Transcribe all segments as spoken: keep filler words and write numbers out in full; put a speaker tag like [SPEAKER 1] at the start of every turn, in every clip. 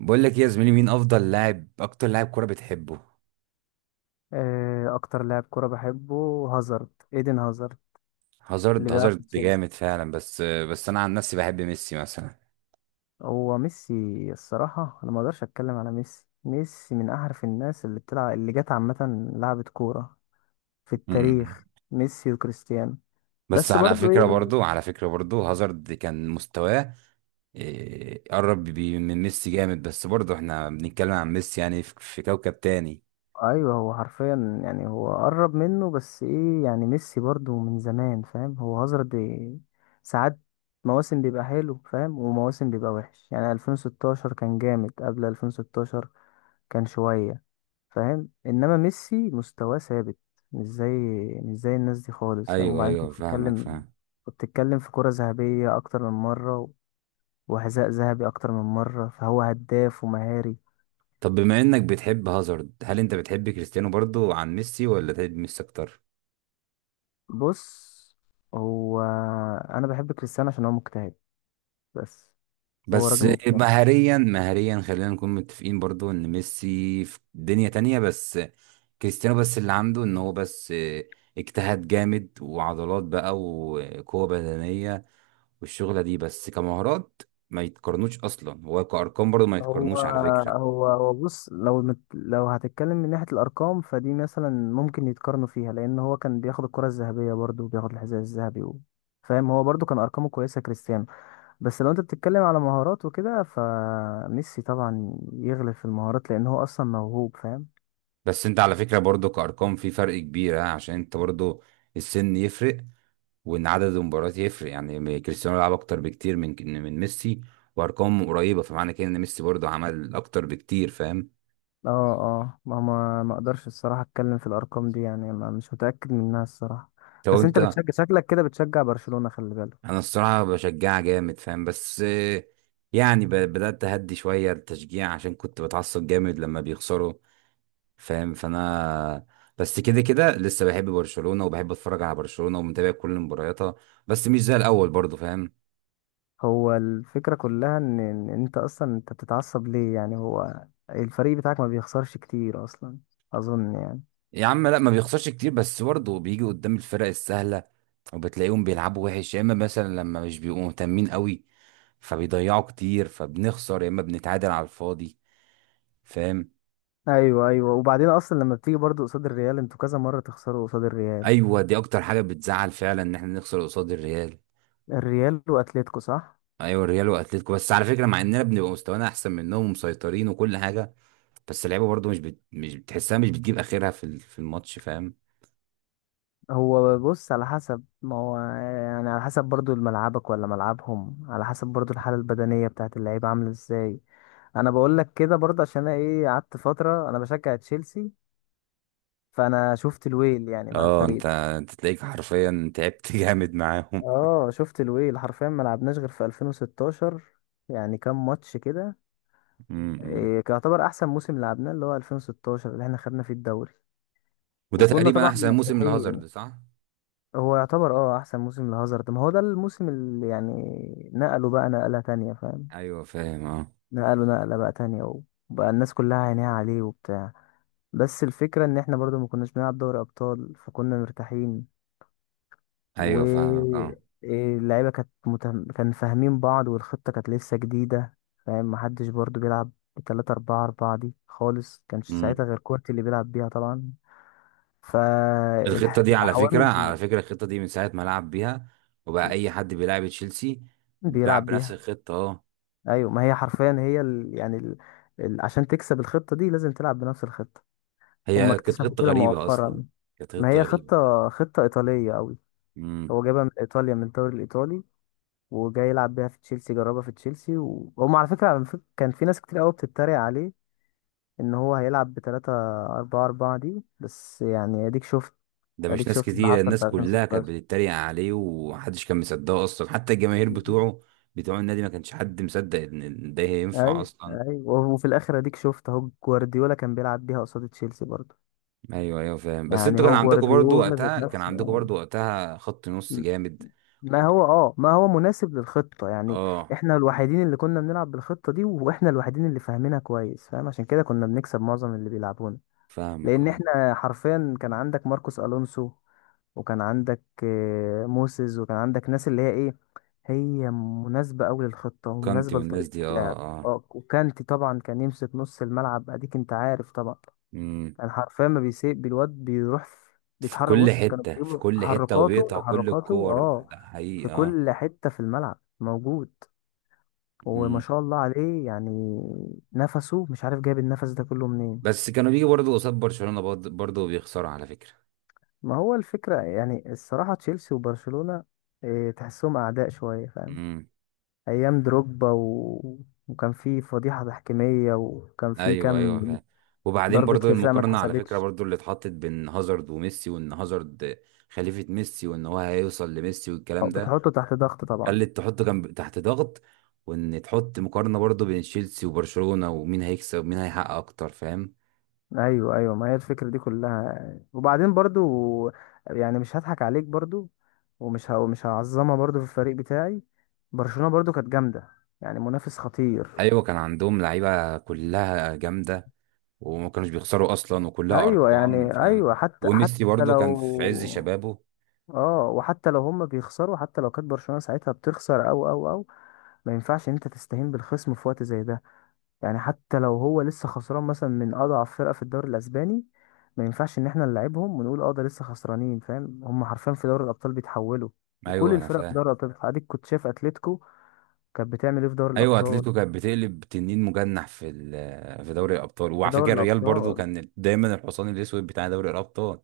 [SPEAKER 1] بقول لك إيه يا زميلي، مين افضل لاعب، اكتر لاعب كوره بتحبه؟
[SPEAKER 2] آه، اكتر لاعب كرة بحبه، هازارد، ايدن هازارد،
[SPEAKER 1] هازارد،
[SPEAKER 2] اللي بيلعب في
[SPEAKER 1] هازارد
[SPEAKER 2] تشيلسي.
[SPEAKER 1] جامد فعلا. بس بس انا عن نفسي بحب ميسي مثلا.
[SPEAKER 2] هو ميسي؟ الصراحة انا ما اقدرش اتكلم على ميسي. ميسي من احرف الناس اللي بتلعب، اللي جت عامة لعبة كورة في
[SPEAKER 1] أمم.
[SPEAKER 2] التاريخ، ميسي وكريستيانو.
[SPEAKER 1] بس
[SPEAKER 2] بس
[SPEAKER 1] على
[SPEAKER 2] برضو
[SPEAKER 1] فكره
[SPEAKER 2] ايه؟
[SPEAKER 1] برضو، على فكره برضو هازارد كان مستواه إيه، قرب بي- من ميسي جامد. بس برضو احنا بنتكلم عن ميسي، يعني في في كوكب تاني.
[SPEAKER 2] ايوه، هو حرفيا يعني هو قرب منه، بس ايه يعني ميسي برضو من زمان، فاهم؟ هو هازارد إيه، ساعات مواسم بيبقى حلو فاهم ومواسم بيبقى وحش. يعني ألفين وستاشر كان جامد، قبل ألفين وستاشر كان شوية فاهم. انما ميسي مستواه ثابت، مش زي مش زي الناس دي خالص فاهم.
[SPEAKER 1] ايوه
[SPEAKER 2] وبعدين
[SPEAKER 1] ايوه،
[SPEAKER 2] انت
[SPEAKER 1] فاهمك
[SPEAKER 2] بتتكلم،
[SPEAKER 1] فاهم.
[SPEAKER 2] بتتكلم في كرة ذهبية اكتر من مرة وحذاء ذهبي اكتر من مرة، فهو هداف ومهاري.
[SPEAKER 1] طب بما انك بتحب هازارد، هل انت بتحب كريستيانو برضو عن ميسي، ولا تحب ميسي اكتر؟
[SPEAKER 2] بص، هو انا بحب كريستيانو عشان هو مجتهد بس. هو راجل
[SPEAKER 1] بس
[SPEAKER 2] مجتهد.
[SPEAKER 1] مهريا مهريا خلينا نكون متفقين برضو ان ميسي في دنيا تانية. بس كريستيانو بس اللي عنده ان هو بس اجتهاد جامد وعضلات بقى وقوة بدنية، والشغلة دي بس. كمهارات ما يتقارنوش اصلا، هو كأرقام برضو ما
[SPEAKER 2] هو
[SPEAKER 1] يتقارنوش على فكرة.
[SPEAKER 2] هو هو بص، لو مت لو هتتكلم من ناحية الأرقام فدي مثلا ممكن يتقارنوا فيها، لأن هو كان بياخد الكرة الذهبية برضه وبياخد الحذاء الذهبي و-، فاهم، هو برضه كان أرقامه كويسة كريستيانو. بس لو انت بتتكلم على مهارات وكده، فميسي طبعا يغلب في المهارات لان هو اصلا موهوب فاهم.
[SPEAKER 1] بس انت على فكرة برضو كأرقام في فرق كبير، ها، عشان انت برضو، السن يفرق، وان عدد المباريات يفرق. يعني كريستيانو لعب اكتر بكتير من من ميسي وارقام قريبه، فمعنى كده ان ميسي برضه عمل اكتر بكتير، فاهم؟
[SPEAKER 2] اه اه، ما ما ما اقدرش الصراحه اتكلم في الارقام دي، يعني ما مش متاكد منها الصراحه.
[SPEAKER 1] طب
[SPEAKER 2] بس انت
[SPEAKER 1] انت،
[SPEAKER 2] بتشجع، شكلك كده بتشجع برشلونه، خلي بالك.
[SPEAKER 1] انا الصراحه بشجع جامد فاهم، بس آه، يعني ب- بدات اهدي شويه التشجيع عشان كنت بتعصب جامد لما بيخسروا، فاهم؟ فانا بس كده كده لسه بحب برشلونه وبحب اتفرج على برشلونه ومتابع كل مبارياتها، بس مش زي الاول برضه، فاهم؟
[SPEAKER 2] هو الفكره كلها ان ان انت اصلا، انت بتتعصب ليه؟ يعني هو الفريق بتاعك ما بيخسرش كتير اصلا، اظن يعني.
[SPEAKER 1] يا عم لا ما بيخسرش كتير، بس برضه بيجي قدام الفرق السهلة وبتلاقيهم بيلعبوا وحش، يا اما مثلا لما مش بيبقوا مهتمين قوي فبيضيعوا كتير فبنخسر، يا اما بنتعادل على الفاضي، فاهم؟
[SPEAKER 2] ايوه ايوه، وبعدين اصلا لما بتيجي برضو قصاد الريال انتوا كذا مره تخسروا قصاد الريال.
[SPEAKER 1] ايوه، دي اكتر حاجة بتزعل فعلا، ان احنا نخسر قصاد الريال.
[SPEAKER 2] الريال واتليتيكو، صح؟
[SPEAKER 1] ايوه الريال واتلتيكو، بس على فكرة مع اننا بنبقى مستوانا احسن منهم ومسيطرين وكل حاجة، بس اللعيبة برضه مش بت... مش بتحسها، مش بتجيب اخرها في ال- في الماتش، فاهم؟
[SPEAKER 2] هو بص، على حسب ما هو، يعني على حسب برضو ملعبك ولا ملعبهم، على حسب برضو الحالة البدنية بتاعت اللعيبة عاملة ازاي. انا بقول لك كده برضه عشان انا ايه، قعدت فترة انا بشجع تشيلسي فانا شفت الويل يعني مع
[SPEAKER 1] اه
[SPEAKER 2] الفريق
[SPEAKER 1] انت،
[SPEAKER 2] ده.
[SPEAKER 1] انت تلاقيك حرفيا تعبت جامد معاهم.
[SPEAKER 2] اه شفت الويل حرفيا، ما لعبناش غير في ألفين وستاشر يعني كام ماتش كده.
[SPEAKER 1] م- م.
[SPEAKER 2] إيه، كان يعتبر احسن موسم لعبناه اللي هو ألفين وستاشر اللي احنا خدنا فيه الدوري
[SPEAKER 1] وده
[SPEAKER 2] وكنا
[SPEAKER 1] تقريبا
[SPEAKER 2] طبعا
[SPEAKER 1] احسن موسم لهازارد،
[SPEAKER 2] مرتاحين.
[SPEAKER 1] صح؟
[SPEAKER 2] هو يعتبر اه احسن موسم لهازارد، ما هو ده الموسم اللي يعني نقله بقى نقلة تانية فاهم.
[SPEAKER 1] ايوه فاهم اه.
[SPEAKER 2] نقله نقلة بقى تانية، وبقى الناس كلها عينيها عليه وبتاع. بس الفكرة ان احنا برضو ما كناش بنلعب دوري ابطال فكنا مرتاحين.
[SPEAKER 1] ايوه فاهمك
[SPEAKER 2] و
[SPEAKER 1] اه.
[SPEAKER 2] إيه، اللعيبة كانت متهم... كان فاهمين بعض والخطة كانت لسه جديدة فاهم، محدش برضو بيلعب بتلاتة أربعة أربعة دي خالص، كانش
[SPEAKER 1] امم.
[SPEAKER 2] ساعتها غير كورتي اللي بيلعب بيها طبعا.
[SPEAKER 1] الخطه دي على فكره،
[SPEAKER 2] فالعوامل
[SPEAKER 1] على فكره الخطه دي من ساعه ما لعب بيها وبقى اي حد بيلعب تشيلسي بيلعب
[SPEAKER 2] بيلعب
[SPEAKER 1] بنفس
[SPEAKER 2] بيها.
[SPEAKER 1] الخطه، اه.
[SPEAKER 2] ايوه، ما هي حرفيا هي ال... يعني ال... ال... عشان تكسب الخطه دي لازم تلعب بنفس الخطه. هم
[SPEAKER 1] هي كانت
[SPEAKER 2] اكتشفوا
[SPEAKER 1] خطه
[SPEAKER 2] كده
[SPEAKER 1] غريبه اصلا،
[SPEAKER 2] مؤخرا.
[SPEAKER 1] كانت
[SPEAKER 2] ما
[SPEAKER 1] خطه
[SPEAKER 2] هي
[SPEAKER 1] غريبه.
[SPEAKER 2] خطه، خطه ايطاليه قوي،
[SPEAKER 1] امم.
[SPEAKER 2] هو جايبها من ايطاليا من الدوري الايطالي وجاي يلعب بيها في تشيلسي، جربها في تشيلسي، وهم على فكره على فكرة كان في ناس كتير قوي بتتريق عليه ان هو هيلعب ب ثلاثة أربعة أربعة دي، بس يعني اديك شفت
[SPEAKER 1] ده مش
[SPEAKER 2] اديك
[SPEAKER 1] ناس
[SPEAKER 2] شفت اللي
[SPEAKER 1] كتيره،
[SPEAKER 2] حصل في
[SPEAKER 1] الناس كلها كانت
[SPEAKER 2] ألفين وستاشر.
[SPEAKER 1] بتتريق عليه ومحدش كان مصدقه اصلا، حتى الجماهير بتوعه بتوع النادي ما كانش حد مصدق ان ده هينفع
[SPEAKER 2] ايوه
[SPEAKER 1] اصلا.
[SPEAKER 2] ايوه، وفي الاخر اديك شفت اهو جوارديولا كان بيلعب بيها قصاد تشيلسي برضه،
[SPEAKER 1] ايوه ايوه فاهم. بس
[SPEAKER 2] يعني
[SPEAKER 1] انتوا كان
[SPEAKER 2] هو
[SPEAKER 1] عندكم برضو
[SPEAKER 2] جوارديولا ذات
[SPEAKER 1] وقتها، كان
[SPEAKER 2] نفسه.
[SPEAKER 1] عندكم برضو وقتها خط نص جامد
[SPEAKER 2] ما هو اه، ما هو مناسب للخطة يعني.
[SPEAKER 1] اه.
[SPEAKER 2] احنا الوحيدين اللي كنا بنلعب بالخطة دي واحنا الوحيدين اللي فاهمينها كويس فاهم، عشان كده كنا بنكسب معظم اللي بيلعبونا.
[SPEAKER 1] فاهمك
[SPEAKER 2] لان
[SPEAKER 1] اه.
[SPEAKER 2] احنا حرفيا كان عندك ماركوس الونسو، وكان عندك آه، موسيز، وكان عندك ناس اللي هي ايه، هي مناسبة أوي للخطة
[SPEAKER 1] كانتي
[SPEAKER 2] ومناسبة
[SPEAKER 1] والناس
[SPEAKER 2] لطريقة
[SPEAKER 1] دي، اه
[SPEAKER 2] اللعب.
[SPEAKER 1] اه.
[SPEAKER 2] اه، وكانتي طبعا كان يمسك نص الملعب، اديك انت عارف طبعا.
[SPEAKER 1] امم.
[SPEAKER 2] كان حرفيا ما بيسيب الواد، بيروح في-،
[SPEAKER 1] في
[SPEAKER 2] بيتحرك،
[SPEAKER 1] كل
[SPEAKER 2] بص كانوا
[SPEAKER 1] حتة، في
[SPEAKER 2] بيجيبوا
[SPEAKER 1] كل حتة،
[SPEAKER 2] تحركاته
[SPEAKER 1] وبيقطع كل
[SPEAKER 2] تحركاته،
[SPEAKER 1] الكور، ده
[SPEAKER 2] اه،
[SPEAKER 1] ده حقيقي
[SPEAKER 2] في
[SPEAKER 1] اه.
[SPEAKER 2] كل حتة في الملعب موجود، وما
[SPEAKER 1] امم.
[SPEAKER 2] شاء الله عليه يعني، نفسه، مش عارف جايب النفس ده كله منين.
[SPEAKER 1] بس كانوا بيجي برضه قصاد برشلونة برضه، برضه وبيخسروا على فكرة.
[SPEAKER 2] ما هو الفكرة يعني، الصراحة تشيلسي وبرشلونة إيه، تحسهم أعداء شوية فاهم.
[SPEAKER 1] امم.
[SPEAKER 2] أيام دروجبا و... وكان في فضيحة تحكيمية، وكان في
[SPEAKER 1] ايوه
[SPEAKER 2] كام
[SPEAKER 1] ايوه فاهم. وبعدين
[SPEAKER 2] ضربة
[SPEAKER 1] برضه
[SPEAKER 2] جزاء ما
[SPEAKER 1] المقارنة على فكرة
[SPEAKER 2] اتحسبتش،
[SPEAKER 1] برضه، اللي اتحطت بين هازارد وميسي، وان هازارد خليفة ميسي، وان هو هيوصل لميسي والكلام
[SPEAKER 2] أو
[SPEAKER 1] ده،
[SPEAKER 2] بتحطه تحت ضغط طبعا.
[SPEAKER 1] خلت تحطه كان تحت ضغط. وان تحط مقارنة برضه بين تشيلسي وبرشلونة، ومين هيكسب ومين هيحقق اكتر، فاهم؟
[SPEAKER 2] ايوه ايوه، ما هي الفكره دي كلها، وبعدين برضو يعني مش هضحك عليك برضو، ومش ه... مش هعظمها برضو في الفريق بتاعي. برشلونه برضو كانت جامده، يعني منافس خطير.
[SPEAKER 1] ايوه كان عندهم لعيبه كلها جامده، وما كانوش بيخسروا اصلا، وكلها
[SPEAKER 2] ايوه، يعني
[SPEAKER 1] ارقام،
[SPEAKER 2] اه
[SPEAKER 1] فاهم؟
[SPEAKER 2] ايوه حتى حتى
[SPEAKER 1] وميسي برضه كان في عز
[SPEAKER 2] لو،
[SPEAKER 1] شبابه.
[SPEAKER 2] اه، وحتى لو هم بيخسروا، حتى لو كانت برشلونه ساعتها بتخسر، او او او، ما ينفعش ان انت تستهين بالخصم في وقت زي ده، يعني حتى لو هو لسه خسران مثلا من اضعف فرقه في الدوري الاسباني، ما ينفعش ان احنا نلعبهم ونقول اه ده لسه خسرانين فاهم، هم حرفيا في دوري الابطال بيتحولوا، وكل
[SPEAKER 1] ايوه انا
[SPEAKER 2] الفرق في
[SPEAKER 1] فاهم.
[SPEAKER 2] دوري الابطال بتتحول. اديك كنت شايف اتلتيكو كانت بتعمل ايه في دوري
[SPEAKER 1] ايوه
[SPEAKER 2] الابطال.
[SPEAKER 1] اتلتيكو كانت بتقلب تنين مجنح في ال- في دوري الابطال.
[SPEAKER 2] في
[SPEAKER 1] وعلى فكره
[SPEAKER 2] دوري
[SPEAKER 1] الريال برضه
[SPEAKER 2] الابطال
[SPEAKER 1] كان دايما الحصان الاسود بتاع دوري الابطال.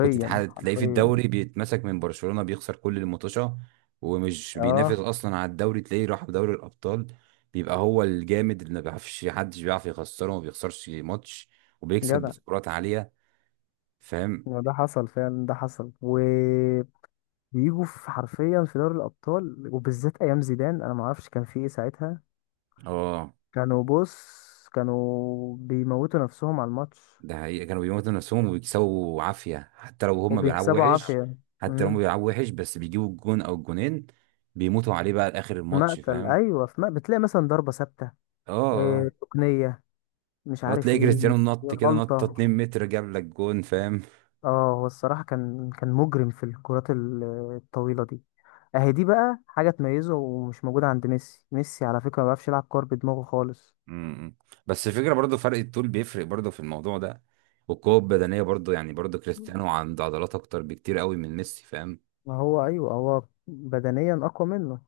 [SPEAKER 1] كنت تح- تلاقيه في
[SPEAKER 2] حرفيا.
[SPEAKER 1] الدوري بيتمسك من برشلونه، بيخسر كل الماتشات، ومش بينافس
[SPEAKER 2] اه،
[SPEAKER 1] اصلا على الدوري، تلاقيه راح في دوري الابطال بيبقى هو الجامد اللي ما بيعرفش، حدش بيعرف يخسره وما بيخسرش ماتش، وبيكسب
[SPEAKER 2] جدع.
[SPEAKER 1] بسكورات عاليه، فاهم؟
[SPEAKER 2] ما ده حصل فعلا، ده حصل وبيجوا في، حرفيا في دوري الابطال، وبالذات ايام زيدان انا ما اعرفش كان في ايه ساعتها.
[SPEAKER 1] اه.
[SPEAKER 2] كانوا بص كانوا بيموتوا نفسهم على الماتش
[SPEAKER 1] ده حقيقة، كانوا بيموتوا نفسهم وبيكسبوا عافية حتى لو هم بيلعبوا
[SPEAKER 2] وبيكسبوا
[SPEAKER 1] وحش.
[SPEAKER 2] عافية.
[SPEAKER 1] حتى لو هم
[SPEAKER 2] امم،
[SPEAKER 1] بيلعبوا وحش، بس بيجيبوا الجون او الجونين، بيموتوا عليه بقى لاخر
[SPEAKER 2] في
[SPEAKER 1] الماتش،
[SPEAKER 2] مقتل،
[SPEAKER 1] فاهم؟
[SPEAKER 2] ايوه، في مقتل. بتلاقي مثلا ضربة ثابتة
[SPEAKER 1] اه
[SPEAKER 2] إيه
[SPEAKER 1] اه.
[SPEAKER 2] تقنية، مش
[SPEAKER 1] آه،
[SPEAKER 2] عارف
[SPEAKER 1] تلاقي
[SPEAKER 2] ايه،
[SPEAKER 1] كريستيانو نط كده نطة
[SPEAKER 2] غلطة.
[SPEAKER 1] اتنين متر متر، جاب لك جون، فاهم؟
[SPEAKER 2] اه، هو الصراحة كان كان مجرم في الكرات ال- الطويلة دي. اهي دي بقى حاجة تميزه ومش موجودة عند ميسي، ميسي على فكرة ما بيعرفش يلعب كور بدماغه خالص.
[SPEAKER 1] امم. بس الفكرة برضو فرق الطول بيفرق برضو في الموضوع ده، والقوة البدنية برضو. يعني برضو كريستيانو عنده عضلات اكتر بكتير قوي من ميسي، فاهم؟
[SPEAKER 2] ما هو ايوه، هو بدنيا اقوى منه،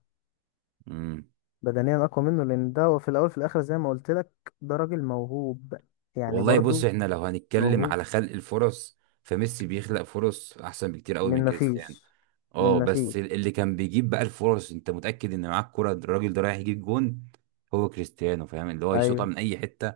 [SPEAKER 1] امم.
[SPEAKER 2] بدنيا اقوى منه، لان ده هو في الاول في الاخر زي ما قلت لك، ده راجل موهوب، يعني
[SPEAKER 1] والله بص،
[SPEAKER 2] برضو
[SPEAKER 1] احنا لو هنتكلم
[SPEAKER 2] موهوب.
[SPEAKER 1] على خلق الفرص فميسي بيخلق فرص احسن بكتير قوي من
[SPEAKER 2] من ما
[SPEAKER 1] كريستيانو.
[SPEAKER 2] فيش من
[SPEAKER 1] اه.
[SPEAKER 2] ما فيش
[SPEAKER 1] بس اللي كان بيجيب بقى الفرص، انت متأكد ان معاك كرة الراجل ده رايح يجيب جون، هو كريستيانو، فاهم؟ اللي هو يشوطها من اي حتة،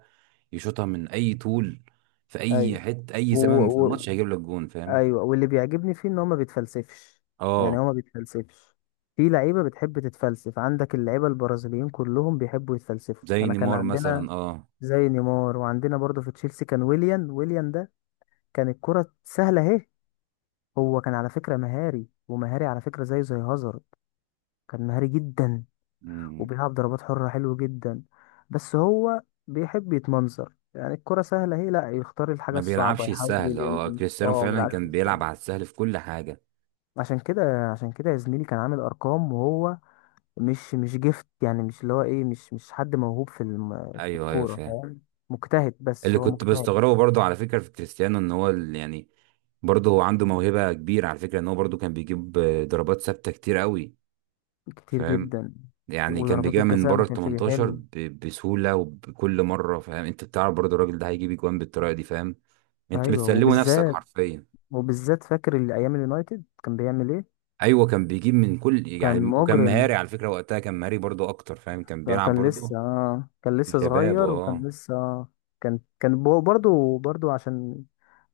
[SPEAKER 1] يشوطها من اي طول، في اي
[SPEAKER 2] ايوه،
[SPEAKER 1] حتة اي
[SPEAKER 2] و...
[SPEAKER 1] زمن في الماتش
[SPEAKER 2] و...
[SPEAKER 1] هيجيب لك جون، فاهم؟
[SPEAKER 2] ايوه واللي بيعجبني فيه ان هو ما بيتفلسفش، يعني
[SPEAKER 1] اه.
[SPEAKER 2] هو ما بيتفلسفش. في لعيبه بتحب تتفلسف، عندك اللعيبه البرازيليين كلهم بيحبوا يتفلسفوا،
[SPEAKER 1] زي
[SPEAKER 2] انا كان
[SPEAKER 1] نيمار
[SPEAKER 2] عندنا
[SPEAKER 1] مثلا اه.
[SPEAKER 2] زي نيمار، وعندنا برضه في تشيلسي كان ويليان. ويليان ده كان الكره سهله اهي، هو كان على فكره مهاري، ومهاري على فكره زيه زي هازارد، كان مهاري جدا
[SPEAKER 1] مم.
[SPEAKER 2] وبيلعب ضربات حره حلو جدا. بس هو بيحب يتمنظر، يعني الكرة سهلة اهي، لا يختار الحاجة
[SPEAKER 1] ما
[SPEAKER 2] الصعبة،
[SPEAKER 1] بيلعبش
[SPEAKER 2] يحاول
[SPEAKER 1] السهل اه،
[SPEAKER 2] يلم،
[SPEAKER 1] كريستيانو
[SPEAKER 2] اه ما
[SPEAKER 1] فعلا
[SPEAKER 2] بيلعبش.
[SPEAKER 1] كان بيلعب على السهل في كل حاجة.
[SPEAKER 2] عشان كده عشان كده يا زميلي كان عامل ارقام، وهو مش مش جيفت يعني، مش اللي هو ايه، مش مش حد موهوب في الم... في
[SPEAKER 1] ايوه ايوه
[SPEAKER 2] الكوره
[SPEAKER 1] فاهم.
[SPEAKER 2] فاهم، مجتهد، بس
[SPEAKER 1] اللي
[SPEAKER 2] هو
[SPEAKER 1] كنت
[SPEAKER 2] مجتهد.
[SPEAKER 1] بستغربه برضو على فكرة في كريستيانو، ان هو ال- يعني برضو هو عنده موهبة كبيرة على فكرة. ان هو برضو كان بيجيب آه، ضربات ثابتة كتير قوي،
[SPEAKER 2] كتير
[SPEAKER 1] فاهم؟
[SPEAKER 2] جدا،
[SPEAKER 1] يعني كان
[SPEAKER 2] وضربات
[SPEAKER 1] بيجيبها من
[SPEAKER 2] الجزاء
[SPEAKER 1] بره
[SPEAKER 2] ما
[SPEAKER 1] ال
[SPEAKER 2] كانش
[SPEAKER 1] التمنتاشر
[SPEAKER 2] بيحل.
[SPEAKER 1] ب- بسهولة وبكل مرة. فاهم انت، بتعرف برضو الراجل ده هيجيب اجوان بالطريقة دي، فاهم؟ انت
[SPEAKER 2] ايوه،
[SPEAKER 1] بتسلمه نفسك
[SPEAKER 2] وبالذات
[SPEAKER 1] حرفيا.
[SPEAKER 2] وبالذات فاكر اللي ايام اليونايتد كان بيعمل ايه.
[SPEAKER 1] ايوه كان بيجيب من كل
[SPEAKER 2] كان
[SPEAKER 1] يعني. وكان
[SPEAKER 2] مجرم.
[SPEAKER 1] مهاري على فكرة وقتها، كان مهاري برضو اكتر، فاهم؟ كان بيلعب
[SPEAKER 2] كان
[SPEAKER 1] برضو
[SPEAKER 2] لسه آه كان
[SPEAKER 1] في
[SPEAKER 2] لسه
[SPEAKER 1] شباب
[SPEAKER 2] صغير، وكان
[SPEAKER 1] اه.
[SPEAKER 2] لسه آه كان كان بو- برضه برضه عشان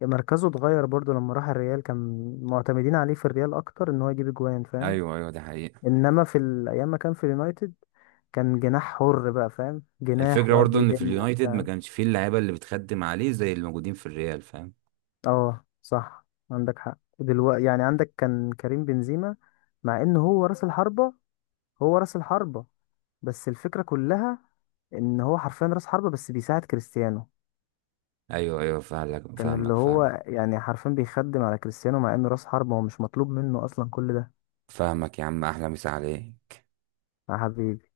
[SPEAKER 2] مركزه اتغير برضه لما راح الريال، كان معتمدين عليه في الريال اكتر ان هو يجيب اجوان فاهم.
[SPEAKER 1] ايوه ايوه ده حقيقة.
[SPEAKER 2] انما في ال- ايام ما كان في اليونايتد كان جناح حر بقى فاهم، جناح
[SPEAKER 1] الفكرة
[SPEAKER 2] يقعد
[SPEAKER 1] برضو ان في
[SPEAKER 2] يلم
[SPEAKER 1] اليونايتد ما
[SPEAKER 2] وبتاع.
[SPEAKER 1] كانش فيه اللعيبة اللي بتخدم عليه زي اللي موجودين في الريال، فاهم؟
[SPEAKER 2] اه صح، عندك حق دلوقتي، يعني عندك كان كريم بنزيما، مع ان هو راس الحربة، هو راس الحربة، بس الفكرة كلها ان هو حرفيا راس حربة بس بيساعد كريستيانو.
[SPEAKER 1] ايوه ايوه فاهمك
[SPEAKER 2] كان اللي
[SPEAKER 1] فاهمك
[SPEAKER 2] هو
[SPEAKER 1] فاهمك.
[SPEAKER 2] يعني حرفيا بيخدم على كريستيانو مع انه راس حربة، هو مش مطلوب منه اصلا كل ده.
[SPEAKER 1] فاهمك يا عم، احلى مسا عليه.
[SPEAKER 2] يا حبيبي.